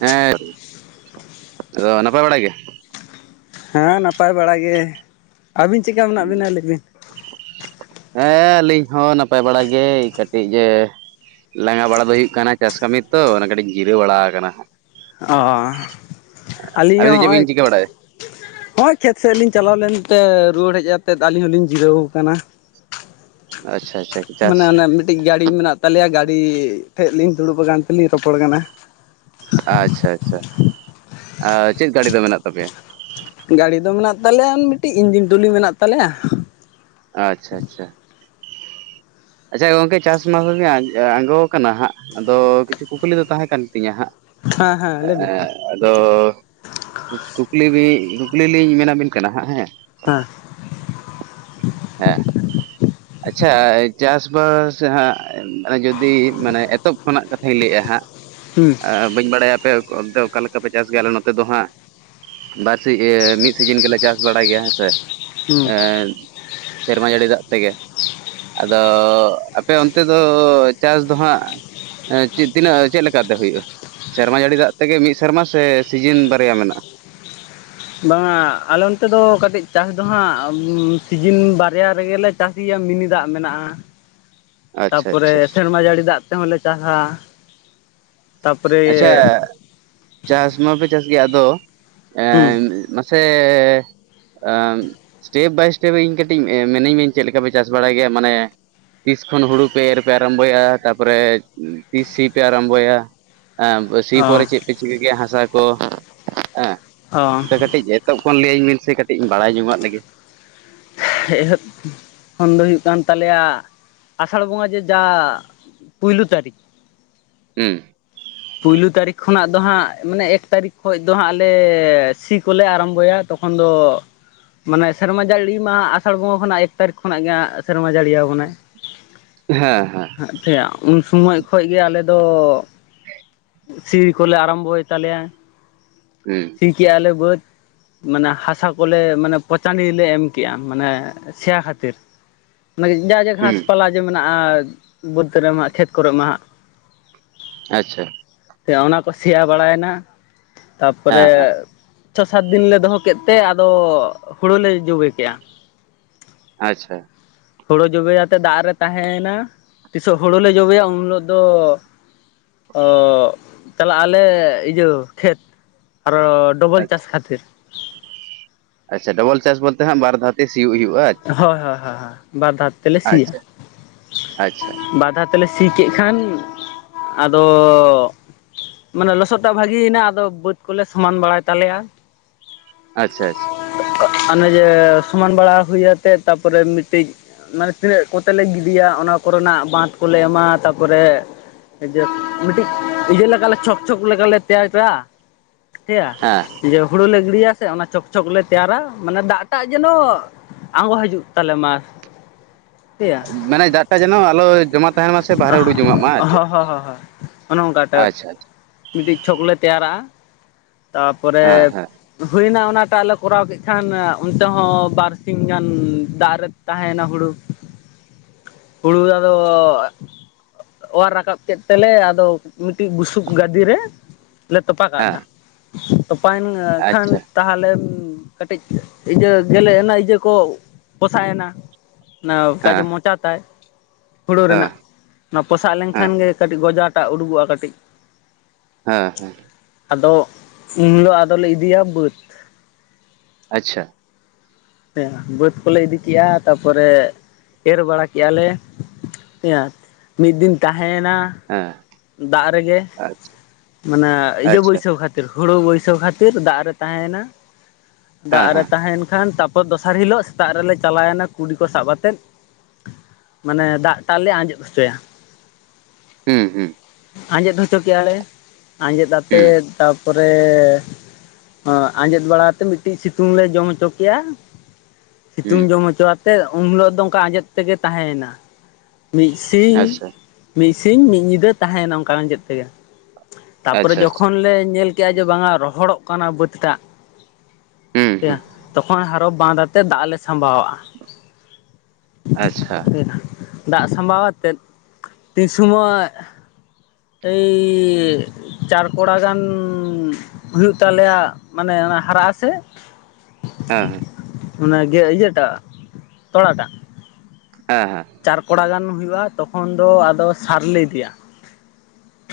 ᱦᱮᱸ, ᱟᱫᱚ ᱱᱟᱯᱟᱭ ᱵᱟᱲᱟ ᱜᱮ? ᱦᱮᱸ ᱱᱟᱯᱟᱭ ᱵᱟᱲᱟ ᱜᱮ, ᱟᱹᱵᱤᱱ ᱪᱮᱜᱠᱟ ᱢᱮᱱᱟᱜ ᱵᱤᱱᱟ ᱞᱟᱹᱭ ᱵᱤᱱ? ᱦᱮᱸ ᱟᱹᱞᱤᱧ ᱦᱚᱸ ᱱᱟᱯᱟᱭ ᱵᱟᱲᱟ ᱜᱮ᱾, ᱠᱟᱹᱴᱤᱡ ᱮ ᱞᱟᱸᱜᱟ ᱵᱟᱲᱟ ᱫᱚ ᱦᱩᱭᱩᱜ ᱠᱟᱱᱟ‌ ᱪᱟᱥ ᱠᱟᱹᱢᱤ ᱛᱚ ᱚᱱᱟ ᱠᱟᱹᱴᱤᱡ ᱡᱤᱨᱟᱹᱣ ᱵᱟᱲᱟ ᱠᱟᱱᱟ ᱦᱟᱸᱜ᱾ ᱚᱻᱟᱹᱞᱤᱧ ᱟᱹᱵᱤᱱ ᱦᱚᱸ ᱫᱚ ᱪᱮᱫ ᱦᱚᱸᱜᱼᱚᱭ ᱵᱤᱱ ᱪᱤᱠᱟᱹ ᱵᱟᱲᱟᱭᱮᱫ? ᱦᱳᱭ ᱠᱷᱮᱛ ᱥᱮᱫ ᱞᱤᱧ ᱪᱟᱞᱟᱣ ᱞᱮᱱᱛᱮ ᱨᱩᱣᱟᱹᱲ ᱦᱮᱡ ᱠᱟᱛᱮᱫ ᱟᱹᱞᱤᱧ ᱦᱚᱸᱞᱤᱧ ᱡᱤᱨᱟᱹᱣ ᱟᱠᱟᱱᱟ᱾ ᱟᱪᱪᱷᱟ ᱟᱪᱪᱷᱟ᱾ ᱪᱟᱥ ᱢᱟᱱᱮ ᱚᱱᱮ ᱢᱤᱫᱴᱤᱡ ᱜᱟᱹᱲᱤ ᱢᱮᱱᱟᱜ ᱛᱟᱞᱮᱭᱟ ᱜᱟᱹᱲᱤ ᱴᱷᱮᱡ ᱞᱤᱧ ᱫᱩᱲᱩᱵ ᱟᱠᱟᱱ ᱛᱮᱞᱤᱧ ᱨᱚᱯᱚᱲ ᱠᱟᱱᱟ᱾ ᱟᱪᱪᱷᱟ ᱟᱪᱪᱷᱟ, ᱟ ᱪᱮᱫ ᱜᱟᱹᱲᱤ ᱫᱚ ᱢᱮᱱᱟᱜ ᱛᱟᱯᱮᱭᱟ? ᱜᱟᱹᱲᱤ ᱫᱚ ᱢᱮᱱᱟᱜ ᱛᱟᱞᱮᱭᱟ ᱢᱤᱫᱴᱤᱡ ᱤᱧᱡᱤᱱ ᱴᱚᱞᱤ ᱢᱮᱱᱟᱜ ᱛᱟᱞᱮᱭᱟ᱾ ᱟᱪᱪᱷᱟ ᱟᱪᱪᱷᱟ, ᱟᱪᱪᱷᱟ ᱜᱚᱝᱠᱮ ᱪᱟᱥ ᱢᱟᱥᱜᱮ [unintelligible] ᱟᱸᱜᱳ ᱠᱟᱱᱟ ᱦᱟᱸᱜ ᱟᱫᱚ ᱠᱤᱪᱷᱩ ᱠᱩᱠᱞᱤ ᱫᱚ ᱛᱟᱦᱮᱸ ᱠᱟᱱ ᱛᱤᱧᱟ ᱦᱟᱸᱜ᱾ ᱦᱮᱸ ᱦᱮᱸ ᱞᱟᱹᱭ ᱵᱤᱱ [unintelligible] ᱟᱫᱚ ᱠᱩᱠᱞᱤ ᱵᱤᱱ, ᱠᱩᱠᱞᱤ ᱞᱤᱧ ᱢᱮᱵᱤᱱ ᱠᱟᱱᱟ ᱦᱟᱸᱜ ᱦᱮᱸ᱾ ᱦᱮᱸ, ᱦᱮᱸ᱾ [inaudible] ᱟᱪᱪᱷᱟ ᱪᱟᱥᱵᱟᱥ ᱦᱟᱸᱜ ᱡᱩᱫᱤ ᱢᱟᱱᱮ ᱮᱛᱚᱦᱚᱵ ᱠᱷᱚᱱᱟᱜ ᱠᱟᱛᱷᱟᱧ ᱞᱟᱹᱭᱮᱜ-ᱟ ᱦᱟᱸᱜ᱾ ᱦᱩᱸ᱾ ᱟ ᱵᱟᱹᱧ ᱵᱟᱲᱟᱭᱟ ᱟᱯᱮ ᱚᱱᱛᱮ ᱚᱠᱟ ᱞᱮᱠᱟ ᱯᱮ ᱪᱟᱥ ᱜᱮᱭᱟ, ᱟᱞᱮ ᱱᱚᱛᱮ ᱫᱚ ᱦᱟᱸᱜ ᱵᱟᱨ ᱥᱤ--ᱮᱸ ᱢᱤᱫ ᱥᱤᱡᱤᱱ ᱜᱮᱞᱮ ᱪᱟᱥ ᱵᱟᱲᱟᱭ ᱜᱮᱭᱟ ᱦᱮᱸᱥᱮ, ᱦᱩᱸ ᱮᱻ ᱥᱮᱨᱢᱟ ᱡᱟᱹᱲᱤ ᱫᱟᱜ ᱛᱮᱜᱮ᱾ ᱟᱫᱚ ᱟᱯᱮ ᱚᱱᱛᱮ ᱫᱚ ᱪᱟᱥ ᱫᱚ ᱦᱟᱸᱜ ᱮᱸ ᱪᱮᱫ ᱛᱤᱱᱟᱹᱜ, ᱪᱮᱫ ᱞᱮᱠᱟ ᱛᱮ ᱦᱩᱭᱩᱜᱼᱟ? ᱥᱮᱨᱢᱟ ᱡᱟᱹᱲᱤ ᱫᱟᱜ ᱛᱮᱜᱮ ᱢᱤᱫ ᱥᱮᱨᱢᱟ ᱥᱮ ᱥᱤᱡᱤᱱ ᱵᱟᱨᱭᱟ ᱢᱮᱱᱟᱜᱼᱟ? ᱵᱟᱝ-ᱟ ᱟᱞᱮ ᱚᱱᱛᱮ ᱫᱚ ᱠᱟᱴᱤᱡ ᱪᱟᱥ ᱫᱚ ᱦᱟᱸᱜ, ᱥᱤᱡᱤᱱ ᱵᱟᱨᱭᱟ ᱨᱮᱜᱮᱞᱮ ᱪᱟᱹᱥᱤᱭᱟᱜ ᱢᱤᱱᱤ ᱫᱟᱜ ᱢᱮᱱᱟᱜᱼᱟ᱾ ᱟᱪᱪᱷᱟ ᱛᱟᱨᱯᱚᱨᱮ ᱟᱪᱪᱷᱟ ᱥᱮᱨᱢᱟ ᱡᱟᱹᱲᱤ ᱫᱟᱜ ᱛᱮᱦᱚᱸᱞᱮ ᱪᱟᱥᱟ᱾ ᱟᱪᱪᱷᱟ ᱛᱟᱯᱚᱨᱮ ᱪᱟᱥ ᱢᱟᱯᱮ ᱪᱟᱥ ᱜᱮᱭᱟ ᱟᱫᱚ ᱚ ᱮᱢᱢ ᱢᱟ ᱥᱮᱻ ᱟᱢᱢ ᱮᱥᱴᱮᱯ ᱵᱟᱭ ᱥᱴᱮᱯ ᱤᱧ ᱠᱟᱹᱴᱤᱡ ᱢᱤᱱᱟᱧ ᱢᱮ ᱪᱮᱫ ᱞᱮᱠᱟ ᱯᱮ ᱪᱟᱥ ᱵᱟᱲᱟᱭ ᱜᱮᱭᱟ, ᱢᱟᱱᱮ ᱛᱤᱥ ᱠᱷᱚᱱ ᱦᱩᱲᱩ ᱯᱮ ᱮᱨ ᱯᱮ ᱟᱨᱟᱢᱵᱚᱭᱟ, ᱛᱟᱯᱚᱨᱮ ᱛᱤᱥ ᱥᱤ ᱯᱮ ᱟᱨᱟᱢᱵᱚᱭᱟ? ᱮᱸ ᱥᱤ ᱯᱚᱨᱮ ᱪᱮᱫ ᱯᱮ ᱪᱤᱠᱟᱹ ᱠᱮᱭᱟ ᱦᱟᱥᱟ ᱠᱚ? ᱚ ᱦᱮᱸ [unintelligible] ᱠᱟᱹᱴᱤᱡ ᱮᱛᱚᱦᱚᱵ ᱠᱷᱚᱱ ᱞᱟᱹᱭ ᱟᱹᱞᱤᱧ ᱵᱤᱱ ᱥᱮ ᱠᱟᱹᱴᱤᱡᱤᱧ ᱵᱟᱲᱟᱭ ᱧᱚᱝᱟᱜ ᱞᱮᱜᱮ᱾ ᱮᱦᱚᱵ ᱠᱷᱚᱱ ᱫᱚ ᱦᱩᱭᱩᱜ ᱠᱟᱱ ᱛᱟᱞᱮᱭᱟ ᱟᱥᱟᱲ ᱵᱚᱸᱜᱟ ᱡᱮ ᱡᱟ ᱯᱩᱭᱞᱩ ᱛᱟᱹᱨᱤᱠᱷ ᱦᱩᱸ ᱯᱩᱭᱞᱩ ᱛᱟᱹᱨᱤᱠᱷ ᱠᱷᱚᱱᱟᱜ ᱫᱚ ᱦᱟᱸᱜ ᱢᱟᱱᱮ ᱮᱠ ᱛᱟᱹᱨᱤᱠᱷ ᱠᱷᱚᱡ ᱫᱚ ᱦᱟᱸᱜ ᱞᱮ ᱥᱤ ᱠᱚᱞᱮ ᱟᱨᱟᱢᱵᱚᱭᱟ ᱛᱚᱠᱷᱚᱱ ᱫᱚ ᱢᱟᱱᱮ ᱥᱮᱨᱢᱟ ᱡᱟᱹᱲᱤ ᱢᱟ ᱟᱥᱟᱲ ᱵᱚᱸᱜᱟ ᱠᱷᱚᱱᱟᱜ ᱮᱠ ᱛᱟᱹᱨᱤᱠᱷ ᱠᱷᱚᱱᱟᱜ ᱜᱮ ᱦᱟᱸᱜ ᱥᱮᱨᱢᱟ ᱡᱟᱹᱲᱤᱭᱟᱵᱚᱱᱟᱭ [inaudible] ᱦᱮᱸ ᱦᱮᱸ [unintelligible] ᱩᱱ ᱥᱚᱢᱚᱭ ᱠᱷᱚᱡ ᱜᱮ ᱟᱞᱮᱫᱚ ᱥᱤ ᱠᱚᱞᱮ ᱟᱨᱟᱢᱵᱚᱭ ᱛᱟᱞᱮᱭᱟ ᱦᱩᱸ ᱥᱤ ᱠᱮᱜ-ᱟ ᱞᱮ ᱵᱟᱹᱫᱽ ᱢᱟᱱᱮ ᱦᱟᱥᱟ ᱠᱚᱞᱮ ᱢᱟᱱᱮ ᱯᱚᱪᱟᱱᱤ ᱨᱮᱞᱮ ᱮᱢ ᱠᱮᱜᱼᱟ, ᱢᱟᱱᱮ ᱥᱮᱭᱟ ᱠᱷᱟᱹᱛᱤᱨ ᱢᱟᱱᱮ ᱡᱟ ᱡᱟ ᱦᱩᱸ ᱜᱷᱟᱥ ᱯᱟᱞᱟ ᱡᱮ ᱢᱮᱱᱟᱜᱼᱟ ᱵᱟᱹᱫᱽ ᱨᱮᱢᱟ ᱠᱷᱮᱛ ᱠᱚᱨᱮ ᱢᱟ ᱦᱟᱸᱜ ᱟᱪᱪᱷᱟ [unintelligible] ᱚᱱᱟ ᱠᱚ ᱥᱮᱭᱟ ᱵᱟᱲᱟᱭᱮᱱᱟ ᱛᱟᱨᱯᱚᱨᱮ ᱦᱮᱸ ᱦᱮᱸ ᱪᱷᱚ ᱥᱟᱛ ᱫᱤᱱ ᱞᱮ ᱫᱚᱦᱚ ᱠᱮᱫ ᱛᱮ ᱟᱫᱚ ᱦᱳᱲᱳ ᱞᱮ ᱡᱚᱵᱮ ᱠᱮᱫᱼᱟ ᱟᱪᱪᱷᱟ ᱦᱳᱲᱳ ᱡᱚᱵᱮᱭᱟᱛᱮ ᱫᱟᱜ ᱨᱮ ᱛᱟᱦᱮᱭ ᱱᱟ ᱛᱤᱥᱚᱜ ᱦᱩᱲᱩᱮ ᱞᱮ ᱡᱚᱵᱮᱭᱟ ᱩᱱ ᱦᱤᱞᱳᱜ ᱫᱚ ᱚ ᱪᱟᱞᱟᱜ ᱟᱞᱮ ᱤᱭᱟᱹ ᱠᱷᱮᱛ ᱟᱨᱚ ᱰᱚᱵᱚᱞ ᱟᱪᱪᱷᱟ ᱪᱟᱥ ᱠᱷᱟᱛᱤᱨ ᱟᱪᱪᱷᱟ ᱰᱚᱵᱚᱞ ᱪᱟᱥ ᱵᱚᱞᱛᱮ ᱦᱟᱜ ᱵᱟᱨ ᱫᱷᱟᱣ ᱛᱮ ᱥᱤᱭᱩᱜ ᱦᱩᱭᱩᱜᱼᱟ᱾ ᱟᱪᱪᱷᱟ ᱦᱳᱭ ᱦᱳᱭ ᱦᱳᱭ ᱵᱟᱨ ᱫᱷᱟᱭ ᱛᱮᱞᱮ ᱥᱤᱭᱟ ᱟᱪᱪᱷᱟ ᱟᱪᱪᱷᱟ ᱵᱟᱨ ᱫᱷᱟᱭ ᱛᱮᱞᱮ ᱥᱤ ᱠᱮᱜ ᱠᱷᱟᱱ ᱟᱫᱚᱼᱼ ᱢᱟᱱᱮ ᱞᱚᱥᱚᱫ ᱫᱟᱜ ᱵᱷᱟᱹᱜᱤᱭᱭᱮᱱᱟ ᱟᱫᱚ ᱵᱟᱹᱫᱽ ᱠᱚᱞᱮ ᱥᱚᱢᱟᱱ ᱵᱟᱲᱟᱭ ᱛᱟᱞᱮᱭᱟ᱾ ᱟᱪᱪᱷᱟ ᱟᱪᱪᱷᱟ᱾ ᱚᱱᱮ ᱡᱮ ᱥᱚᱢᱟᱱ ᱵᱟᱲᱟ ᱦᱩᱭ ᱟᱛᱮᱫ ᱛᱟᱨᱯᱚᱨᱮ ᱢᱤᱫᱴᱤᱡᱼᱼ ᱢᱟᱱᱮ ᱛᱤᱱᱟᱹᱜ ᱠᱚᱛᱮ ᱞᱮ ᱜᱤᱰᱤᱭᱟ ᱚᱱᱟ ᱠᱚᱨᱮᱱᱟᱜ ᱵᱟᱸᱫ ᱠᱚᱞᱮ ᱮᱢᱟ ᱛᱟᱯᱚᱨᱮ᱾ ᱮ ᱢᱤᱫᱴᱤᱡ ᱤᱭᱟᱹ ᱞᱮᱠᱟᱞᱮ ᱪᱷᱚᱠ ᱪᱷᱚᱠ ᱞᱮᱠᱟᱞᱮ ᱛᱮᱭᱟᱨ ᱠᱮᱭᱟ᱾ ᱭᱟ ᱦᱮᱸ ᱡᱮ ᱦᱩᱲᱩ ᱞᱮ ᱜᱤᱲᱤᱭᱟ ᱥᱮ ᱚᱱᱟ ᱪᱷᱚᱠ ᱪᱷᱚᱠ ᱞᱮ ᱛᱮᱭᱟᱨᱟ ᱢᱟᱱᱮ ᱫᱟᱜ ᱴᱟᱜ ᱡᱮᱱᱚ ᱟᱸᱜᱚ ᱦᱤᱡᱩᱜ ᱛᱟᱞᱮ ᱢᱟ᱾ ᱴᱷᱤᱠᱭᱟ ᱢᱟᱱᱮ ᱫᱟᱜ ᱴᱟᱜ ᱡᱮᱱᱚ ᱟᱞᱚ ᱡᱚᱢᱟ ᱛᱟᱦᱮᱱ ᱢᱟ ᱥᱮ ᱵᱟᱦᱨᱮ ᱩᱰᱩᱠ ᱡᱚᱝ ‌ᱟᱜ ᱢᱟ᱾ ᱟᱨ ᱦᱚ ᱪᱮᱫ ᱦᱚ ᱦᱳᱭ᱾ ᱚᱱᱮ ᱚᱱᱠᱟ ᱟᱪᱪᱷᱟ ᱟᱪᱪᱷᱟ ᱢᱤᱫᱴᱤᱡ ᱪᱷᱚᱠ ᱞᱮ ᱛᱮᱭᱟᱨᱟ ᱛᱟᱨᱯᱚᱨᱮ᱾ ᱦᱮᱸ ᱦᱮᱸ ᱦᱩᱭᱱᱟ ᱚᱱᱟᱴᱟᱜ ᱞᱮ ᱠᱚᱨᱟᱣ ᱠᱮᱫ ᱠᱷᱟᱱ ᱚᱱᱛᱮ ᱦᱚᱸ ᱵᱟᱨᱼᱼ ᱥᱤᱧ ᱜᱟᱱ ᱫᱟᱜ ᱨᱮ ᱛᱟᱦᱮᱭᱮᱱᱟ ᱦᱩᱲᱩ᱾ ᱦᱩᱲᱩ ᱨᱮ ᱟᱫᱚ ᱼᱼ ᱚᱣᱟᱨ ᱨᱟᱠᱟᱵ ᱠᱮᱫ ᱛᱮᱞᱮ ᱟᱫᱚ ᱢᱤᱫᱴᱤᱡ ᱵᱩᱥᱩᱵ ᱜᱟᱫᱤᱨᱮᱼᱼ ᱞᱮ ᱛᱚᱯᱟ ᱦᱮᱸ ᱠᱟᱜᱫᱟ ᱛᱚᱯᱟᱭᱮᱱ ᱠᱷᱟᱱ᱾ ᱟᱪᱪᱷᱟ ᱛᱟᱦᱚᱞᱮ ᱠᱟᱹᱴᱤᱡ ᱤᱭᱟᱹ ᱜᱮᱞᱮ ᱮᱱᱟ ᱤᱭᱟᱹ ᱠᱚ ᱯᱚᱥᱟᱜ ᱮᱱᱟ᱾ ᱚᱱᱟ ᱠᱟᱡᱮ ᱦᱮᱸ ᱢᱚᱪᱟ ᱛᱟᱭ᱾ ᱦᱩᱲᱩ ᱦᱮᱸ ᱨᱮᱱᱟᱜ ᱚᱱᱟ ᱯᱚᱥᱟᱜ ᱞᱮᱱᱠᱷᱟᱱ ᱦᱮᱸ ᱜᱮ ᱠᱟᱹᱴᱤᱡ ᱜᱚᱡᱟᱴᱟᱜ ᱩᱰᱩᱠᱚᱜᱼᱟ ᱠᱟᱴᱤᱡ᱾ ᱦᱮᱸ ᱦᱮᱸ᱾ ᱟᱫᱚ ᱩᱱ ᱫᱚ ᱟᱫᱚᱞᱮ ᱤᱫᱤᱭᱟ ᱵᱟᱹᱫᱽ᱾ ᱟᱪᱪᱷᱟ। ᱦᱮᱸ ᱵᱟᱹᱫᱽ ᱠᱚᱞᱮ ᱤᱫᱤ ᱠᱮᱜᱼᱟ ᱛᱟᱨᱯᱚᱨᱮ ᱮᱨ ᱵᱟᱲᱟ ᱠᱮᱜᱼᱟ ᱞᱮ᱾ ᱦᱮᱭᱟ ᱢᱤᱫ ᱫᱤᱱ ᱛᱟᱦᱮᱭᱮᱱᱟ᱾ ᱦᱮᱸ ᱫᱟᱜ ᱨᱮᱜᱮ ᱟᱪᱪᱷᱟ ᱢᱟᱱᱮ ᱤᱭᱟᱹ ᱟᱪᱪᱷᱟ ᱵᱟᱹᱭᱥᱟᱹᱣ ᱠᱷᱟᱼᱼ ᱛᱤᱨᱮ ᱦᱩᱲᱩ ᱵᱟᱹᱭᱥᱟᱹᱣ ᱠᱷᱟᱛᱤᱨ ᱫᱟᱜ ᱨᱮ ᱛᱟᱦᱮᱭᱮᱱᱟ ᱦᱮᱸ ᱫᱟᱜ ᱨᱮ ᱦᱮᱸ ᱛᱟᱦᱮᱭᱮᱱ ᱠᱷᱟᱱ ᱛᱟᱯᱼᱼ ᱯᱚᱨ ᱫᱚᱥᱟᱨ ᱦᱤᱞᱳᱜ ᱥᱮᱛᱟᱜ ᱨᱮᱞᱮ ᱪᱟᱞᱟᱭᱮᱱᱟ ᱠᱩᱰᱤ ᱠᱚ ᱥᱟᱵ ᱟᱛᱮᱫ᱾ ᱢᱟᱱᱮ ᱫᱟᱜᱴᱟᱜ ᱞᱮ ᱟᱡᱮᱫ ᱦᱚᱪᱚᱭᱟ᱾ ᱦᱩᱸ ᱦᱩᱸ᱾ ᱟᱸᱡᱮᱫ ᱦᱚᱪᱚ ᱠᱮᱭᱟ ᱞᱮ ᱟᱡᱮᱫ ᱟᱛᱮ ᱦᱩᱸ ᱛᱟᱼᱼ ᱯᱚᱨᱮ ᱟᱸᱡᱮᱫ ᱵᱟᱲᱟ ᱟᱛᱮ ᱢᱤᱱᱴᱤᱡ ᱥᱤᱛᱩᱝ ᱞᱮ ᱡᱚᱢ ᱦᱚᱪᱚ ᱠᱮᱭᱟ᱾ ᱥᱤᱛᱩᱝ ᱦᱩᱸ ᱡᱚᱢ ᱦᱚᱪᱚ ᱟᱛᱮᱫ ᱩᱱ ᱦᱤᱞᱳᱜ ᱫᱚ ᱚᱱᱠᱟ ᱟᱸᱡᱮᱫ ᱛᱮᱜᱮ ᱛᱟᱦᱮᱸᱭᱮᱱᱟ᱾ ᱢᱤᱫ ᱥᱤᱧ ᱟᱪᱪᱷᱟ ᱢᱤᱫ ᱥᱤᱧ ᱢᱤᱫ ᱧᱤᱫᱟᱹ ᱛᱟᱦᱮᱸᱭᱮᱱᱟ ᱚᱱᱠᱟᱱ ᱟᱡᱮᱫ ᱛᱮᱜᱮ᱾ ᱛᱟᱯᱚᱨᱮ ᱟᱪᱪᱷᱟ ᱟᱪᱪᱷᱟ ᱡᱚᱠᱷᱚᱱ ᱞᱮ ᱧᱮᱞ ᱠᱮᱜᱼᱟ ᱡᱮ ᱵᱟᱝ-ᱟ ᱨᱚᱦᱚᱲᱚᱜ ᱠᱟᱱᱟ ᱵᱟᱹᱫᱽ ᱴᱟᱜᱼᱼ ᱦᱩᱸ ᱦᱩᱸ ᱛᱚᱠᱷᱚᱱ ᱦᱟᱨᱚ ᱵᱟᱸᱫ ᱟᱛᱮ ᱫᱟᱜ ᱞᱮ ᱥᱟᱵᱟᱣᱟᱜᱼᱟ᱾ ᱟᱪᱪᱷᱟ᱾ ᱫᱟᱜ ᱥᱟᱢᱵᱟᱣ ᱟᱛᱮᱫ ᱛᱤ ᱥᱚᱢᱚᱭᱼᱼ ᱮᱭ ᱪᱟᱨ ᱠᱚᱲᱟ ᱜᱟᱱᱼᱼ ᱦᱩᱭᱩᱜ ᱛᱟᱞᱮᱭᱟ ᱢᱟᱱᱮ ᱚᱱᱟ ᱦᱟᱨᱟᱜ ᱟᱥᱮ? ᱦᱮᱸ᱾ ᱚᱱᱟᱜᱮ ᱤᱭᱟᱹᱴᱟᱜ ᱛᱚᱲᱟᱴᱟᱜ᱾ ᱦᱮᱸ ᱦᱮᱸ᱾ ᱪᱟᱨ ᱠᱚᱲᱟ ᱜᱟᱱ ᱦᱩᱭᱩᱜᱼᱟ, ᱛᱚᱠᱷᱚᱱ ᱫᱚ ᱟᱫᱚ ᱥᱟᱨ ᱞᱮ ᱤᱫᱤᱭᱟ᱾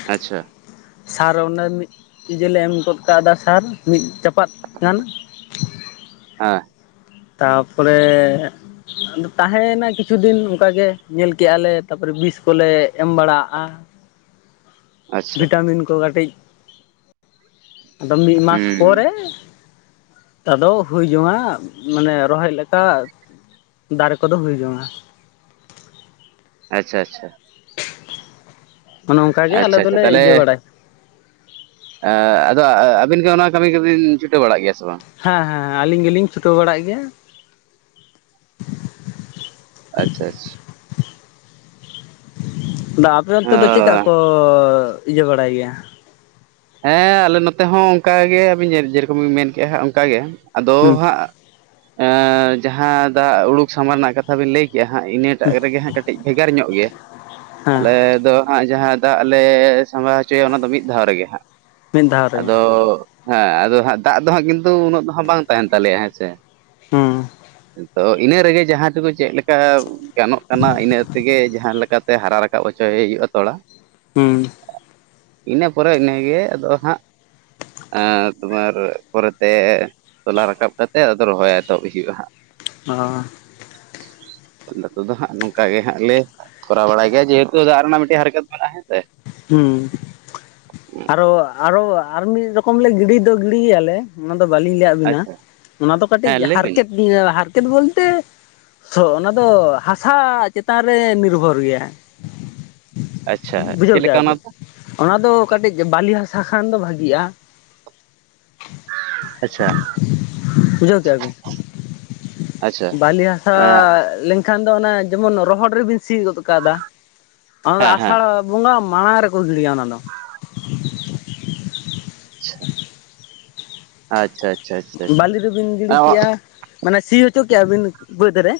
ᱟᱪᱪᱷᱟ᱾ ᱥᱟᱨ ᱚᱱᱮ ᱢᱤᱫ ᱤᱭᱮ ᱞᱮ ᱮᱢ ᱜᱚᱫ ᱠᱟᱣᱫᱟ ᱥᱟᱨ ᱢᱤᱫ ᱪᱟᱯᱟᱫ ᱜᱟᱱ᱾ ᱦᱮᱸ ᱛᱟᱯᱚᱨᱮᱼᱼ ᱛᱟᱦᱮ ᱭᱮᱱᱟ ᱠᱤᱪᱷᱩ ᱫᱤᱱ ᱚᱱᱠᱟᱜᱮ ᱧᱮᱞ ᱠᱮᱜᱼᱟ ᱞᱮ ᱛᱟᱯᱚᱨᱮ ᱵᱤᱥ ᱠᱚᱞᱮ ᱮᱢ ᱵᱟᱲᱟᱜᱼᱟ᱾ ᱵᱷᱤᱴᱟᱢᱤᱱ ᱠᱚ ᱠᱟᱴᱤᱡ, ᱟᱫᱚ ᱢᱤᱫ ᱢᱟᱥ ᱦᱩᱸ ᱯᱚᱨᱮ ᱟᱫᱚ ᱦᱩᱭ ᱡᱚᱝᱼᱟ᱾ ᱢᱟᱱᱮ ᱨᱚᱦᱚᱭ ᱞᱮᱠᱟ ᱫᱟᱨᱮ ᱠᱚᱫᱚ ᱦᱩᱭ ᱡᱚᱝᱼᱟ᱾ ᱟᱪᱪᱷᱟ ᱟᱪᱪᱷᱟ᱾ ᱚᱱᱮ ᱚᱱᱠᱟᱜᱮ ᱟᱞᱮ ᱟᱪᱪᱷᱟ ᱫᱚᱞᱮ ᱛᱟᱦᱚᱞᱮ ᱤᱭᱟᱹ ᱵᱟᱲᱟᱭᱟᱼᱼ ᱟᱫᱚ ᱟᱹᱵᱤᱱ ᱜᱮ ᱚᱱᱟ ᱠᱟᱹᱢᱤ ᱠᱚᱵᱤᱱ ᱪᱷᱩᱴᱟᱹᱣ ᱵᱟᱲᱟᱜ ᱜᱮᱭᱟ ᱥᱮ ᱵᱟᱝ? ᱦᱮᱸ ᱦᱮᱸ ᱟᱞᱤᱧ ᱜᱮᱞᱤᱧ ᱪᱷᱩᱴᱟᱹᱣ ᱵᱟᱲᱟᱜ ᱜᱮᱭᱟ᱾ ᱟᱪᱪᱷᱟ ᱟᱪᱪᱷᱟ᱾ ᱫᱟ ᱟᱯᱮ ᱚᱱᱛᱮ ᱫᱚ ᱪᱮᱫᱠᱟ ᱚ ᱠᱚ ᱤᱭᱟᱹ ᱵᱟᱲᱟᱭ ᱜᱮᱭᱟ᱾ ᱦᱮᱸ ᱟᱞᱮ ᱱᱚᱛᱮ ᱦᱚᱸ ᱚᱱᱠᱟᱜᱮ ᱟᱹᱵᱤᱱ ᱡᱮᱨᱚᱠᱚᱢ ᱵᱤᱱ ᱢᱮᱱ ᱠᱮᱜᱼᱟ ᱦᱟᱜ ᱚᱱᱠᱟᱜᱮ ᱟᱫᱚ ᱦᱮᱸ ᱦᱟᱜᱼᱼ ᱦᱮᱸᱡᱟᱦᱟᱸ ᱫᱟᱜ ᱩᱰᱩᱠ ᱥᱟᱢᱟᱝ ᱨᱮᱱᱟᱜ ᱠᱟᱛᱷᱟ ᱵᱤᱱ ᱞᱟᱹᱭ ᱠᱮᱫᱼᱼ ᱡᱟᱦᱟᱸ ᱤᱱᱟᱹᱴᱟᱜ ᱨᱮᱜᱮ ᱦᱟᱸᱜ ᱠᱟᱹᱴᱤᱡ ᱵᱷᱮᱜᱟᱨ ᱧᱚᱜ ᱜᱮᱭᱟ ᱦᱮᱸ ᱟᱞᱮ ᱫᱚᱼᱼ ᱦᱟᱸᱜ ᱡᱟᱦᱟᱸ ᱫᱟᱜ ᱞᱮ ᱥᱟᱢᱵᱟᱣ ᱦᱚᱪᱚᱭᱟ ᱚᱱᱟ ᱫᱚ ᱢᱤᱫ ᱫᱷᱟᱣ ᱨᱮᱜᱮᱼᱼ ᱢᱤᱫ ᱫᱷᱟᱣ ᱨᱮᱜᱮ ᱟᱫᱚ ᱦᱮᱸ ᱦᱟᱸᱜ ᱫᱟᱜ ᱫᱚ ᱦᱟᱸᱜ ᱠᱤᱱᱛᱩ ᱩᱱᱟᱹᱜ ᱫᱚ ᱦᱟᱜ ᱵᱟᱝ ᱛᱟᱦᱮᱱ ᱛᱟᱞᱮᱭᱟ ᱦᱮᱸ ᱥᱮᱼᱼ ᱦᱩᱸ ᱛᱚ ᱤᱱᱟᱹ ᱨᱮᱜᱮ ᱡᱟᱦᱟᱸ ᱛᱮᱫᱚ ᱪᱮᱫ ᱞᱮᱠᱟ ᱜᱟᱱᱚᱜ ᱠᱟᱱᱟ ᱤᱱᱟᱹ ᱛᱮᱜᱮ ᱡᱟᱦᱟᱸᱞᱮᱠᱟᱼᱼ ᱛᱮ ᱦᱟᱨᱟ ᱨᱟᱠᱟᱵ ᱦᱚᱪᱚᱭᱮ ᱦᱩᱭᱩᱜᱼᱟ ᱛᱚᱲᱟ ᱦᱩᱸ ᱤᱱᱟᱹ ᱯᱚᱨᱮ ᱤᱱᱟᱹᱜᱮ ᱟᱫᱚ ᱦᱟᱸᱜ᱾ ᱮ ᱛᱩᱢᱟᱨ ᱯᱚᱨᱮᱛᱮᱼᱼ ᱛᱚᱞᱟ ᱨᱟᱠᱟᱵ ᱠᱟᱛᱮᱜ ᱟᱫᱚ ᱨᱚᱦᱚᱭ ᱮᱛᱚᱦᱚᱵ ᱦᱩᱭᱩᱜᱼᱟ ᱦᱟᱜ, ᱟᱸ [unintelligible] ᱱᱚᱛᱮ ᱫᱚ ᱦᱜ ᱱᱚᱝᱠᱟ ᱜᱮ ᱦᱟᱸᱜ ᱞᱮ ᱠᱚᱨᱟᱣ ᱵᱟᱲᱟᱭ ᱜᱮᱭᱟ ᱡᱮᱦᱮᱛᱩ ᱫᱟᱜ ᱨᱮᱱᱟᱜ ᱢᱤᱫᱴᱮᱡ ᱦᱟᱨᱠᱮᱛ ᱢᱮᱱᱟᱜᱼᱟ ᱦᱮᱸ ᱥᱮ᱾ ᱦᱩᱸᱻ ᱟᱨᱚ ᱟᱨᱚ ᱟᱨ ᱢᱤᱫ ᱨᱚᱠᱚᱢ ᱞᱮ ᱜᱤᱰᱤ ᱫᱚ ᱜᱤᱰᱤᱜᱮᱭᱟᱞᱮ ᱚᱱᱟ ᱫᱚ ᱵᱟᱞᱤᱧ ᱞᱮᱭᱟᱼᱼ ᱦᱩᱱᱟ ᱟᱪᱪᱷᱟ ᱚᱱᱟ ᱫᱚ ᱠᱟᱹᱴᱤᱡ ᱦᱮᱸ ᱞᱟᱹᱭ ᱵᱤᱱ ᱦᱟᱨᱠᱮᱛ ᱤᱭᱟ ᱦᱟᱨᱠᱮᱛ ᱵᱚᱞᱛᱮᱼᱼ ᱛᱚ ᱚᱱᱟ ᱫᱚ ᱦᱟᱥᱟ ᱪᱮᱛᱟᱱ ᱨᱮ ᱱᱤᱨᱵᱷᱚᱨ ᱜᱮᱭᱟ᱾ ᱟᱪᱪᱷᱟ ᱵᱩᱡᱷᱟᱹᱣ ᱪᱮᱫ ᱞᱮᱠᱟ ᱠᱮᱜᱼᱟ ᱚᱱᱟ ᱵᱮ᱾ ᱫᱚ? ᱚᱱᱟ ᱫᱚ ᱠᱟᱴᱤᱡ ᱵᱟᱞᱤ ᱦᱟᱥᱟ ᱠᱷᱟᱱ ᱫᱚ ᱵᱷᱟᱜᱤᱜᱼᱟ᱾ ᱟᱪᱪᱷᱟ ᱵᱩᱡᱷᱟᱹᱣ ᱠᱮᱜᱼᱟ ᱵᱤᱱ ᱟᱪᱪᱷᱟ ᱵᱟᱞᱤ ᱦᱟᱥᱟ ᱞᱤᱧᱼᱼ ᱮᱱᱠᱷᱟᱱ ᱫᱚ ᱚᱱᱟ ᱡᱮᱢᱚᱱ ᱨᱚᱦᱚᱲ ᱨᱮᱵᱤᱱ ᱥᱤ ᱜᱚᱫ ᱠᱟᱫᱟ ᱚᱱᱟ ᱫᱚ ᱦᱮᱸ ᱦᱮᱸ ᱟᱥᱟᱲᱼᱼ ᱵᱚᱸᱜᱟ ᱢᱟᱲᱟᱝ ᱨᱮᱠᱚ ᱜᱤᱲᱤᱭᱟ ᱚᱱᱟ ᱫᱚ᱾ ᱟᱪᱷᱟ᱾ ᱟᱪᱪᱷᱟᱼᱪᱷᱟ ᱵᱟᱞᱤ ᱫᱳᱵᱤᱱ ᱜᱤᱰᱤ ᱠᱮᱭᱼᱟ᱾ ᱢᱟᱱᱮ ᱥᱤ ᱦᱚᱪᱚ ᱠᱮᱭᱟ ᱵᱤᱱ ᱵᱟᱹᱫ ᱨᱮ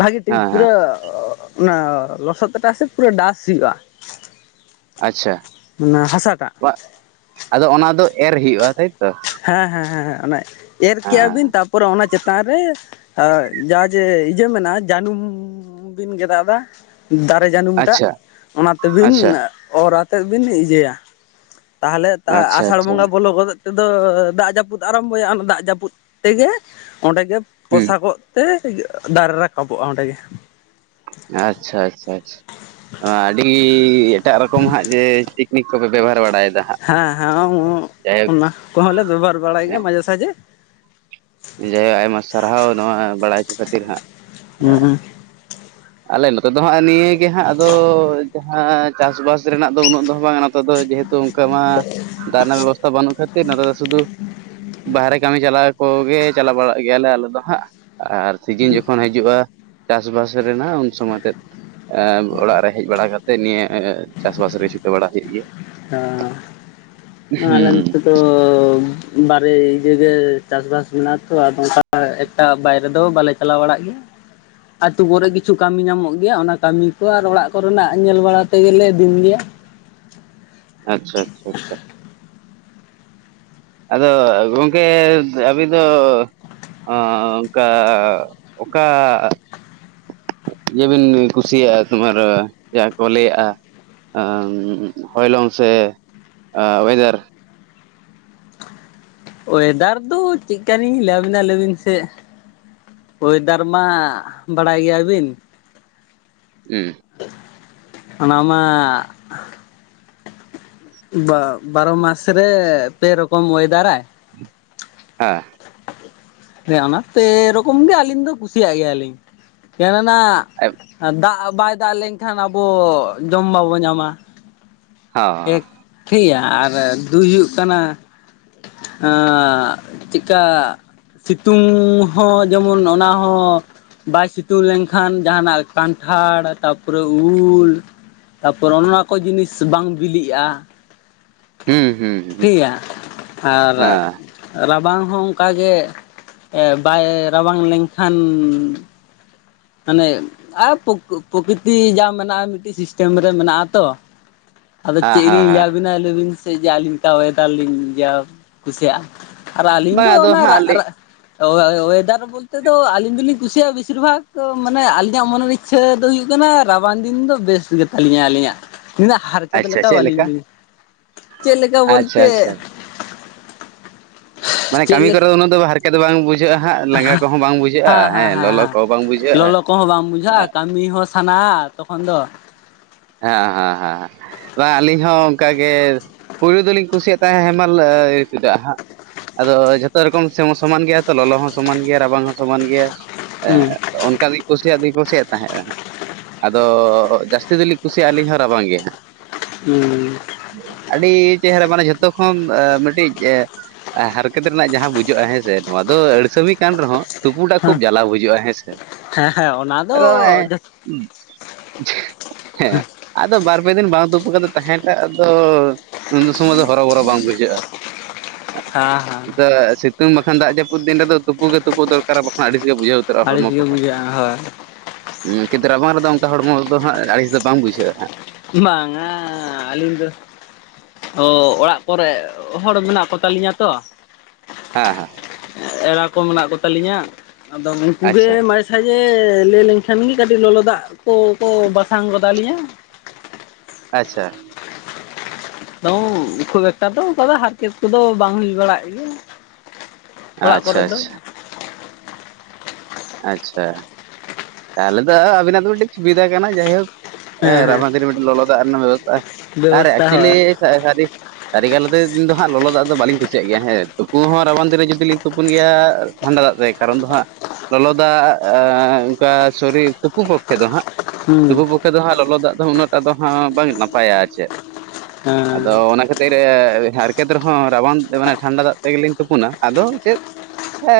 ᱵᱷᱟᱹᱜᱤ ᱴᱷᱤᱠ ᱦᱮᱸ ᱯᱩᱨᱟᱹᱼᱼ ᱚᱱᱟ ᱞᱚᱥᱚᱫ ᱴᱟᱜ ᱥᱮ ᱯᱩᱨᱟᱹ ᱰᱟᱥ ᱥᱤ ᱦᱩᱭᱩᱜᱼᱟ᱾ ᱟᱪᱪᱷᱟ ᱚᱱᱟ ᱦᱟᱥᱟᱴᱟᱜ ᱵᱟᱜ ᱟᱫᱚ ᱚᱱᱟ ᱫᱚ ᱮᱨ ᱦᱩᱭᱩᱜᱼᱟ ᱛᱟᱭᱛᱚ ᱦᱮᱸ ᱦᱮᱸ ᱦᱮᱸᱮᱸ ᱮᱨ ᱠᱮᱭᱟ ᱦᱮᱸ ᱵᱤᱱ ᱛᱟᱯᱼᱼ ᱯᱚᱨᱮ ᱚᱱᱟ ᱪᱮᱛᱟᱱ ᱨᱮ ᱟᱸ ᱡᱟᱸ ᱡᱮ ᱤᱭᱟᱹ ᱢᱮᱱᱟᱜᱼᱟ ᱡᱟᱱᱩᱢ ᱵᱤᱱ ᱜᱮ ᱫᱟᱜ ᱫᱟ ᱫᱟᱨᱮ ᱡᱟᱹᱱᱩᱢᱴᱟᱜ ᱟᱪᱪᱷᱟ ᱚᱱᱟ ᱛᱮᱵᱤᱱ ᱟᱪᱪᱷᱟ ᱚᱨ ᱟᱛᱮᱫ ᱵᱤᱱ ᱤᱭᱟᱹᱭᱟ ᱛᱟᱦᱚᱞᱮ ᱛᱟ ᱟᱪᱪᱷᱟ ᱟᱥᱟᱲ ᱟᱪᱪᱷᱟ ᱵᱚᱸᱜᱟ ᱵᱚᱞᱚ ᱜᱚᱫᱚᱜ ᱛᱮᱫᱚ ᱫᱟᱜ ᱡᱟᱹᱯᱩᱫ ᱟᱨᱟᱢᱵᱚᱭᱟ ᱚᱱᱟ ᱫᱟᱜ ᱡᱟᱹᱯᱩᱫ ᱛᱮᱜᱮ ᱚᱸᱰᱮ ᱜᱮ ᱦᱩᱸ ᱯᱚᱥᱟᱜᱚᱜ ᱛᱮ ᱫᱟᱨᱮ ᱨᱟᱠᱟᱵᱚᱜᱼᱟ ᱚᱸᱰᱮᱜᱮ ᱟᱪᱪᱷᱟ ᱟᱪᱪᱷᱟ ᱟᱪᱪᱷᱟ ᱟᱪ ᱟᱸ ᱟᱹᱰᱤ ᱮᱴᱟᱜ ᱨᱚᱠᱚᱢ ᱦᱟᱸᱜ ᱡᱮ ᱴᱮᱠᱱᱤᱠ ᱠᱚᱯᱮ ᱵᱮᱵᱚᱦᱟᱨ ᱵᱟᱲᱟᱭᱮᱫᱟ ᱦᱟᱸᱜ ᱦᱟᱸ ᱦᱟᱸ [unintelligible] ᱡᱟᱭᱦᱳᱠ ᱚᱱᱟ ᱠᱚᱦᱚᱸ ᱞᱮ ᱵᱮᱵᱚᱦᱟᱨ ᱵᱟᱲᱟᱭ ᱜᱮᱭᱟ ᱢᱟᱡᱷᱮ ᱥᱟᱡᱷᱮ ᱡᱟᱭᱦᱳ ᱟᱭᱢᱟ ᱥᱟᱨᱦᱟᱣ ᱱᱚᱣᱟ ᱵᱟᱲᱟᱭ ᱦᱚᱪᱚ ᱠᱷᱟᱹᱛᱤᱨ ᱦᱟᱸᱜ ᱦᱩᱸ ᱟᱞᱮ ᱱᱚᱛᱮ ᱫᱚ ᱦᱟᱸᱜ ᱱᱤᱭᱟᱹ ᱜᱮ ᱦᱟᱸᱜ ᱟᱫᱚ ᱡᱟᱦᱟᱸ ᱪᱟᱥ ᱵᱟᱥ ᱨᱮᱱᱟᱜ ᱫᱚ ᱩᱱᱟᱹᱜ ᱫᱚ ᱵᱟᱝᱟ ᱱᱚᱛᱮ ᱫᱚ ᱡᱮᱦᱳᱛᱩ ᱚᱱᱠᱟ ᱢᱟᱸ ᱫᱟᱜ ᱨᱮᱱᱟᱜ ᱵᱮᱵᱚᱥᱛᱷᱟ ᱵᱟᱹᱱᱩᱜ ᱠᱷᱟᱹᱛᱤᱨ ᱱᱚᱛᱮ ᱫᱚ ᱥᱩᱫᱷᱩ ᱵᱟᱦᱨᱮ ᱠᱟᱢᱤ ᱪᱟᱞᱟᱣ ᱠᱚᱜᱮ ᱪᱟᱞᱟᱣ ᱵᱟᱲᱟᱜ ᱜᱮᱭᱟᱞᱮ ᱟᱞᱮ ᱫᱚ ᱦᱟᱸᱜ ᱟᱨ ᱥᱤᱡᱤᱱ ᱡᱚᱠᱷᱚᱱ ᱦᱟᱹᱡ ᱡᱩᱜᱼᱟ ᱪᱟᱥᱵᱟᱥ ᱨᱮᱱᱟᱜ ᱩᱱ ᱥᱚᱢᱚᱭ ᱛᱮᱫ ᱮᱸ ᱚᱲᱟᱜ ᱨᱮ ᱦᱮᱡ ᱵᱟᱲᱟ ᱠᱟᱛᱮᱜ ᱱᱤᱭᱟᱹ ᱪᱟᱥᱵᱟᱥ ᱨᱮ ᱪᱷᱩᱴᱟᱹ ᱵᱟᱲᱟ ᱦᱩᱭᱩᱜ ᱜᱮᱭᱟ ᱟ ᱟᱸᱟᱞᱮ ᱦᱩᱸ ᱱᱚᱛᱮ ᱫᱚ ᱵᱟᱨᱮ ᱤᱭᱟᱹ ᱜᱮ ᱪᱟᱥᱵᱟᱥ ᱢᱮᱱᱟᱜ ᱛᱚ ᱟᱫᱚ ᱚᱝᱠᱟ ᱮᱠᱴᱟ ᱵᱟᱭᱨᱮ ᱫᱚ ᱵᱟᱞᱮ ᱪᱟᱞᱟᱣ ᱵᱟᱲᱟᱜ ᱜᱮᱭᱟ ᱟᱛᱩ ᱠᱚᱨᱮ ᱠᱤᱪᱷᱩ ᱠᱟᱢᱤ ᱧᱟᱢᱚᱜ ᱜᱮᱭᱟ ᱚᱱᱟ ᱠᱟᱢᱤ ᱠᱚ ᱟᱨ ᱚᱲᱟᱜ ᱠᱚᱨᱮᱱᱟᱜ ᱧᱮᱞ ᱵᱟᱲᱟ ᱛᱮᱜᱮᱞᱮ ᱫᱤᱱ ᱜᱮᱭᱟ ᱟᱪᱪᱷᱟ ᱟᱪᱪᱷᱟ ᱟᱪᱪᱷᱟ ᱪᱷᱟ ᱟᱫᱚ ᱜᱚᱝᱠᱮ ᱟᱹᱵᱤᱱ ᱫᱚ ᱳ ᱠᱟᱸ ᱚᱠᱟ ᱤᱭᱟᱹᱵᱤᱱ ᱠᱩᱥᱤᱭᱟᱜᱼᱟ ᱛᱳᱢᱟᱨ ᱡᱟᱦᱟᱸ ᱠᱚ ᱞᱟᱹᱭᱟᱜᱼᱟ ᱟᱸ ᱦᱚᱭᱞᱚᱝ ᱥᱮ ᱳᱭᱮᱫᱟᱨ ᱚᱭᱮᱫᱟᱨ ᱫᱚ ᱪᱮᱫᱠᱟᱞᱤᱧ ᱞᱮᱭᱟᱵᱤᱱᱟ ᱞᱮᱭᱵᱤᱱ ᱥᱮ ᱳᱭᱮᱫᱟᱨ ᱢᱟ ᱵᱟᱲᱟᱭ ᱜᱮᱭᱟ ᱵᱤᱱ ᱦᱩᱸ ᱚᱱᱟᱢᱟᱸ ᱵᱟ ᱵᱟᱨᱚ ᱢᱟᱥ ᱨᱮ ᱯᱮ ᱨᱚᱠᱚᱢ ᱳᱭᱮᱫᱟᱨᱟᱭ ᱟᱸ ᱦᱮᱸ ᱚᱱᱟ ᱯᱮ ᱨᱚᱠᱚᱢ ᱜᱮ ᱟᱞᱤᱧ ᱫᱚ ᱠᱩᱥᱤᱭᱟᱜ ᱜᱮᱭᱟᱞᱤᱧ ᱠᱮᱱᱮᱱᱟᱜ ᱦᱮᱸ ᱫᱟᱜ ᱵᱟᱭ ᱫᱟᱜ ᱞᱮᱱᱠᱷᱟᱱ ᱟᱵᱚ ᱡᱚᱢ ᱵᱟᱵᱚ ᱧᱟᱢᱟ ᱮᱠ ᱴᱷᱤᱭᱟ ᱟᱨ ᱫᱩᱭ ᱦᱩᱭᱩᱜ ᱠᱟᱱᱟ ᱟᱸᱻᱪᱮᱫᱠᱟ ᱥᱤᱛᱩᱝ ᱦᱚᱸ ᱡᱮᱢᱚᱱ ᱚᱱᱟ ᱦᱚᱸ ᱵᱟᱭ ᱥᱤᱛᱩᱝ ᱞᱮᱱᱠᱷᱟᱱ ᱡᱟᱦᱟᱸᱱᱟᱜ ᱠᱟᱱᱴᱷᱟᱲ ᱛᱟᱨᱯᱩᱨᱮ ᱩᱞ ᱛᱟᱯᱚᱨ ᱚᱱ ᱚᱱᱟ ᱠᱚ ᱡᱤᱱᱤᱥ ᱵᱟᱝ ᱵᱤᱞᱤᱜᱼᱟ, ᱦᱩᱸ ᱦᱩᱸ ᱴᱷᱤᱭᱟ ᱟᱨ ᱦᱮᱸ ᱨᱟᱵᱟᱝ ᱦᱚᱸ ᱚᱱᱠᱟ ᱜᱮ ᱮᱸ ᱵᱟᱭ ᱨᱟᱵᱟᱝ ᱞᱮᱱᱠᱷᱟᱱ ᱢᱟᱱᱮ ᱟᱨ ᱯᱩᱠᱼᱯᱨᱚᱠᱤᱛᱤ ᱡᱟ ᱢᱮᱱᱟᱜᱼᱟ ᱢᱤᱫᱴᱤᱡ ᱥᱤᱥᱴᱮᱢ ᱨᱮ ᱢᱮᱱᱟᱜᱼᱟ ᱛᱚ ᱟᱫᱚ ᱦᱮᱸ ᱪᱮᱫ ᱞᱤᱧ ᱞᱟᱹᱭ ᱦᱮᱸ ᱟᱵᱤᱱᱟ ᱞᱟᱹᱭ ᱵᱤᱱ ᱥᱮ ᱡᱮ ᱟᱹᱞᱤᱧ ᱪᱮᱫ ᱠᱟ ᱳᱭᱮᱫᱟᱨ ᱞᱤᱧ ᱤᱭᱟᱹ ᱠᱩᱥᱤᱭᱟᱜᱼᱟ᱾ ᱟᱨ ᱟᱹᱞᱤᱧ ᱵᱟᱝ ᱫᱚ ᱟᱫᱚ ᱚᱱᱟ ᱦᱟᱸᱜ ᱨᱟᱜ, ᱞᱟᱹᱭ ᱨᱟ ᱚᱭᱮᱫᱟᱨ ᱵᱚᱞᱛᱮ ᱫᱚ ᱟᱹᱞᱤᱧ ᱫᱚᱞᱤᱧ ᱠᱩᱥᱤᱭᱟᱜᱼᱟ ᱵᱮᱥᱤᱨ ᱵᱷᱟᱜᱽ ᱛᱚ ᱢᱟᱱᱮ ᱟᱹᱞᱤᱧᱟᱜ ᱢᱚᱱᱮᱨ ᱤᱪᱪᱷᱟᱹ ᱫᱚ ᱦᱩᱭᱩᱜ ᱠᱟᱱᱟ, ᱨᱟᱵᱟᱝ ᱫᱤᱱ ᱫᱚ ᱵᱮᱥ ᱜᱮ ᱛᱟᱞᱤᱧᱟ ᱟᱹᱞᱤᱧᱼᱟᱜ᱾ [unintelligible] ᱦᱟᱨᱠᱮᱛ ᱟᱪᱪᱷᱟ ᱞᱮᱠᱟ ᱪᱮᱫ ᱵᱟᱹᱞᱤᱧ [unintelligible] ᱪᱮᱫ ᱞᱮᱠᱟ ᱟᱪᱪᱷᱟ ᱟᱪᱪᱷᱟ ᱵᱚᱞᱛᱮ ᱢᱟᱱᱮ ᱪᱮᱫ ᱠᱟᱹᱢᱤ ᱞᱮᱠᱟ ᱠᱚᱨᱮ ᱫᱚ ᱩᱱᱟᱹᱜ ᱫᱚ ᱦᱟᱨᱠᱮᱛ ᱫᱚ ᱵᱟᱝ ᱵᱩᱡ ᱵᱩᱡᱷᱟᱹᱜᱼᱟ ᱦᱟᱸᱜ, ᱞᱟᱸᱜᱟ ᱠᱚᱦᱚᱸ ᱵᱟᱝ ᱵᱩᱡᱷᱟᱹᱜᱼᱟ, ᱦᱮᱸ ᱞᱚᱞᱚ ᱠᱚᱦᱚᱸ ᱵᱟᱝ ᱵᱩᱡᱷᱟᱹᱜᱼᱟ, ᱟ ᱩᱱᱤ ᱦᱚᱸ ᱥᱟᱱᱟ ᱛᱚᱠᱷᱚᱱ ᱫᱚ, ᱦᱮᱸᱭ, ᱦᱮᱸ ᱦᱮᱸ ᱦᱮᱸ, ᱵᱟᱝ ᱟ ᱟᱹᱞᱤᱧ ᱦᱚᱸ ᱚᱸᱠᱟᱜᱮ, ᱯᱩᱭᱞᱩ ᱫᱚᱞᱤᱧ ᱠᱩᱥᱤᱭᱟᱜ ᱛᱟᱦᱮᱸᱫ ᱦᱮᱢᱟᱞ ᱮᱻᱮ ᱛᱟᱜ ᱦᱟᱸᱜ᱾ ᱟᱫᱚ ᱡᱷᱚᱛᱚ ᱨᱚᱠᱚᱢ ᱥᱮᱢ ᱦᱚᱸ ᱥᱚᱢᱟᱱ ᱜᱮᱭᱟ ᱛᱚ, ᱞᱚᱞᱚ ᱦᱚᱸ ᱥᱚᱢᱟᱱ ᱜᱮᱭᱟ ᱨᱟᱵᱟᱝ ᱦᱚᱸ ᱥᱚᱢᱟᱱ ᱜᱮᱭᱟ᱾ ᱮᱸᱜ ᱦᱩᱸ ᱚᱱᱠᱟ ᱫᱩᱧ ᱠᱩᱥᱤᱭᱟᱜ ᱫᱤᱧ ᱠᱩᱥᱤᱭᱟᱜ ᱛᱟᱦᱮᱸᱫᱼᱟ, ᱟᱫᱚ ᱡᱟᱹᱥᱛᱤ ᱫᱚᱞᱤᱧ ᱠᱩᱥᱤᱭᱟᱜᱼᱟ ᱟᱹᱞᱤᱧ ᱦᱚᱸ ᱨᱟᱵᱟᱝ ᱜᱮ ᱦᱟᱸᱜ᱾ ᱦᱩᱸᱻ ᱟᱹᱰᱤ ᱪᱮᱦᱨᱟ ᱢᱟᱱᱮ ᱡᱷᱚᱛᱚ ᱠᱷᱚᱱ ᱮᱸ ᱢᱤᱫᱴᱤᱡ ᱮ ᱟ ᱦᱟᱨᱠᱮᱛ ᱨᱮᱱᱟᱜ ᱡᱟᱦᱟᱸ ᱵᱩᱡᱽ ᱚᱜᱼᱟ, ᱦᱮᱸ ᱥᱮ ᱱᱚᱣᱟ ᱫᱚ ᱟᱹᱲᱥᱟᱹᱢᱤ ᱠᱟᱱ ᱨᱮᱦᱚᱸ, ᱛᱩᱯᱩ ᱴᱟᱜ ᱠᱷᱩᱵ ᱡᱟᱞᱟ ᱵᱩᱡᱽ ᱚᱜᱼᱟ ᱦᱮᱸ ᱥᱮ, ᱦᱮᱸ ᱦᱮᱸ ᱚᱱᱟ ᱫᱚ ᱟᱫᱚ ᱡᱚᱛ [unintelligible] ᱦᱮᱸ, ᱟᱫᱚ ᱵᱟᱨ ᱯᱮ ᱫᱤᱱ ᱵᱟᱝ ᱛᱩᱯᱩ ᱠᱟᱛᱮ ᱛᱟᱦᱮᱸ ᱴᱟᱜ ᱫᱚ ᱩᱱ ᱫᱚ ᱥᱩᱢᱚ ᱫᱚ ᱦᱚᱨᱚᱵᱚᱨᱚ ᱵᱟᱝ ᱵᱩᱡᱷᱟᱹᱜᱼᱟ᱾ [inaudible] ᱦᱟᱸ ᱦᱟᱸ᱾ ᱟ ᱥᱤᱛᱩᱝ ᱵᱟᱠᱷᱟᱱ ᱫᱟᱜ ᱡᱟᱹᱯᱤᱫ ᱫᱤᱱ ᱨᱮᱫᱚ ᱛᱩᱯᱩ ᱜᱮ ᱛᱩᱯᱩᱜ ᱫᱚᱨᱠᱟᱨᱟ ᱵᱟᱠᱷᱟᱱ ᱟᱹᱲᱤᱥ ᱜᱮ ᱵᱩᱡᱷᱟᱹᱣ ᱛᱟᱹᱨᱚᱜᱼᱟ ᱟᱹᱲᱤᱥ ᱦᱚᱲᱢᱚ ᱜᱮ ᱠᱚᱦᱚᱸ, ᱵᱩᱡᱷᱟᱹᱜᱼᱟ ᱦᱳᱭ ᱩᱸᱻᱠᱤᱛ ᱨᱟᱵᱟᱝ ᱨᱮᱫᱚ ᱚᱱᱠᱟ ᱦᱚᱲᱢᱚ ᱨᱮᱫᱚ ᱦᱟᱸᱜ ᱟᱹᱲᱤᱥ ᱫᱮ ᱵᱟᱝ ᱵᱩᱡᱷᱟᱹᱜᱼᱟ ᱦᱟᱸᱜ, ᱵᱟᱝᱻ ᱟ ᱟᱹᱞᱤᱧ ᱫᱚ ᱚᱻ ᱚᱲᱟᱜ ᱠᱚᱨᱮᱜ ᱦᱚᱲ ᱢᱮᱱᱟᱜ ᱠᱚ ᱛᱟᱞᱤᱧᱟ ᱛᱚ᱾ ᱦᱮᱸ ᱦᱮᱸ᱾ ᱮᱻᱮᱨᱟ ᱠᱚ ᱢᱮᱱᱟᱜ ᱠᱚ ᱛᱟᱞᱤᱧᱟ, ᱟᱫᱚ ᱩᱱᱠᱩ ᱜᱮ ᱟᱪᱪᱷᱟ ᱢᱟᱹᱤᱥ ᱠᱟᱹᱪ ᱮᱻᱞᱟᱹᱭ ᱞᱮᱱ ᱠᱷᱟᱱ ᱜᱮ, ᱠᱟᱹᱴᱤᱡ ᱞᱚᱞᱚ ᱫᱟᱜ ᱠᱚ ᱠᱚ ᱵᱟᱥᱟᱝ ᱜᱚᱫ ᱟᱹᱞᱤᱧᱟ᱾ ᱟᱪᱪᱷᱟ᱾ ᱛᱚᱝ ᱩᱱᱠᱩ ᱣᱮᱠᱴᱟᱨ ᱫᱚ ᱚᱱᱠᱩᱣᱟᱜ ᱫᱚ ᱦᱟᱨᱠᱮᱛ ᱠᱚᱫᱚ ᱵᱟᱝ ᱦᱩᱭ ᱵᱟᱲᱟᱜ ᱜᱮᱭᱟ᱾ ᱚᱲᱟᱜ ᱟᱻᱪᱪᱷᱟ ᱠᱚᱨᱮ ᱫᱚ ᱟᱪᱪᱷᱟ᱾ ᱟᱪᱪᱷᱟ, ᱛᱟᱦᱚᱞᱮ ᱫᱚ ᱟᱹᱻᱟᱹᱵᱤᱱᱟᱜ ᱫᱚ ᱢᱤᱫᱴᱤᱡ ᱥᱩᱵᱤᱫᱷᱟ ᱠᱟᱱᱟ, ᱡᱟᱭᱦᱳᱠ᱾ ᱦᱮᱸ ᱨᱟᱵᱟᱝ ᱢᱤᱫᱴᱤᱡ ᱞᱚᱞᱚ ᱫᱟᱜ ᱨᱮᱱᱟᱜ ᱵᱮᱵᱚᱥᱛᱟ ᱟᱨ ᱵᱮᱵᱚᱥᱛᱷᱟ ᱮᱠᱪᱚᱞᱤᱻ ᱦᱳᱭ ᱥᱟᱹ ᱥᱟᱹᱨᱤ ᱠᱟᱹᱨᱤᱜᱟᱞ ᱟᱛᱮᱫ ᱫᱚ ᱦᱟᱸᱜ ᱞᱚᱞᱚ ᱫᱟᱜ ᱫᱚ ᱵᱟᱹᱞᱤᱧ ᱠᱩᱥᱤᱭᱟᱜ ᱜᱮᱭᱟ ᱦᱮᱸ ᱛᱩᱯᱩ ᱦᱚᱸ ᱨᱟᱵᱟᱝ ᱫᱤᱱ ᱨᱮ ᱡᱩᱫᱤ ᱞᱤᱧ ᱛᱩᱯᱩᱱ ᱜᱮᱭᱟ ᱴᱷᱟᱱᱰᱟ ᱫᱟᱜ ᱛᱮᱜᱮ ᱠᱟᱨᱚᱱ ᱫᱚ ᱦᱟᱸᱜ ᱞᱚᱞᱚ ᱫᱟᱜ ᱟᱻ ᱚᱸᱠᱟ ᱥᱚᱨᱤ ᱛᱩᱯᱩ ᱠᱚᱜᱼ ᱠᱷᱮ ᱫᱚ ᱦᱟᱸᱜ, ᱛᱩᱯᱩ ᱦᱩᱸ ᱵᱩᱠ- ᱠᱷᱮ ᱦᱟᱸᱜ ᱞᱚᱞᱚ ᱫᱟᱜ ᱫᱚ ᱩᱱᱟᱹᱜ ᱴᱟᱜ ᱫᱚ ᱦᱟᱸᱜ ᱵᱟᱝ ᱱᱟᱯᱟᱭᱟ ᱟᱨ ᱪᱮᱫ? ᱦᱮᱸ ᱟᱫᱚ ᱚᱱᱟ ᱠᱷᱟᱹ- ᱛᱮ ᱨᱮ ᱦᱟᱨᱠᱮᱛ ᱨᱮᱦᱚᱸ ᱨᱟᱵᱟᱸᱫ ᱢᱟᱱᱮ ᱴᱷᱟᱱᱰᱟ ᱫᱟᱜ ᱛᱮᱜᱮ ᱞᱤᱧ ᱛᱩᱯᱩᱱᱟ ᱟᱫᱚ ᱪᱮᱫ, ᱮ,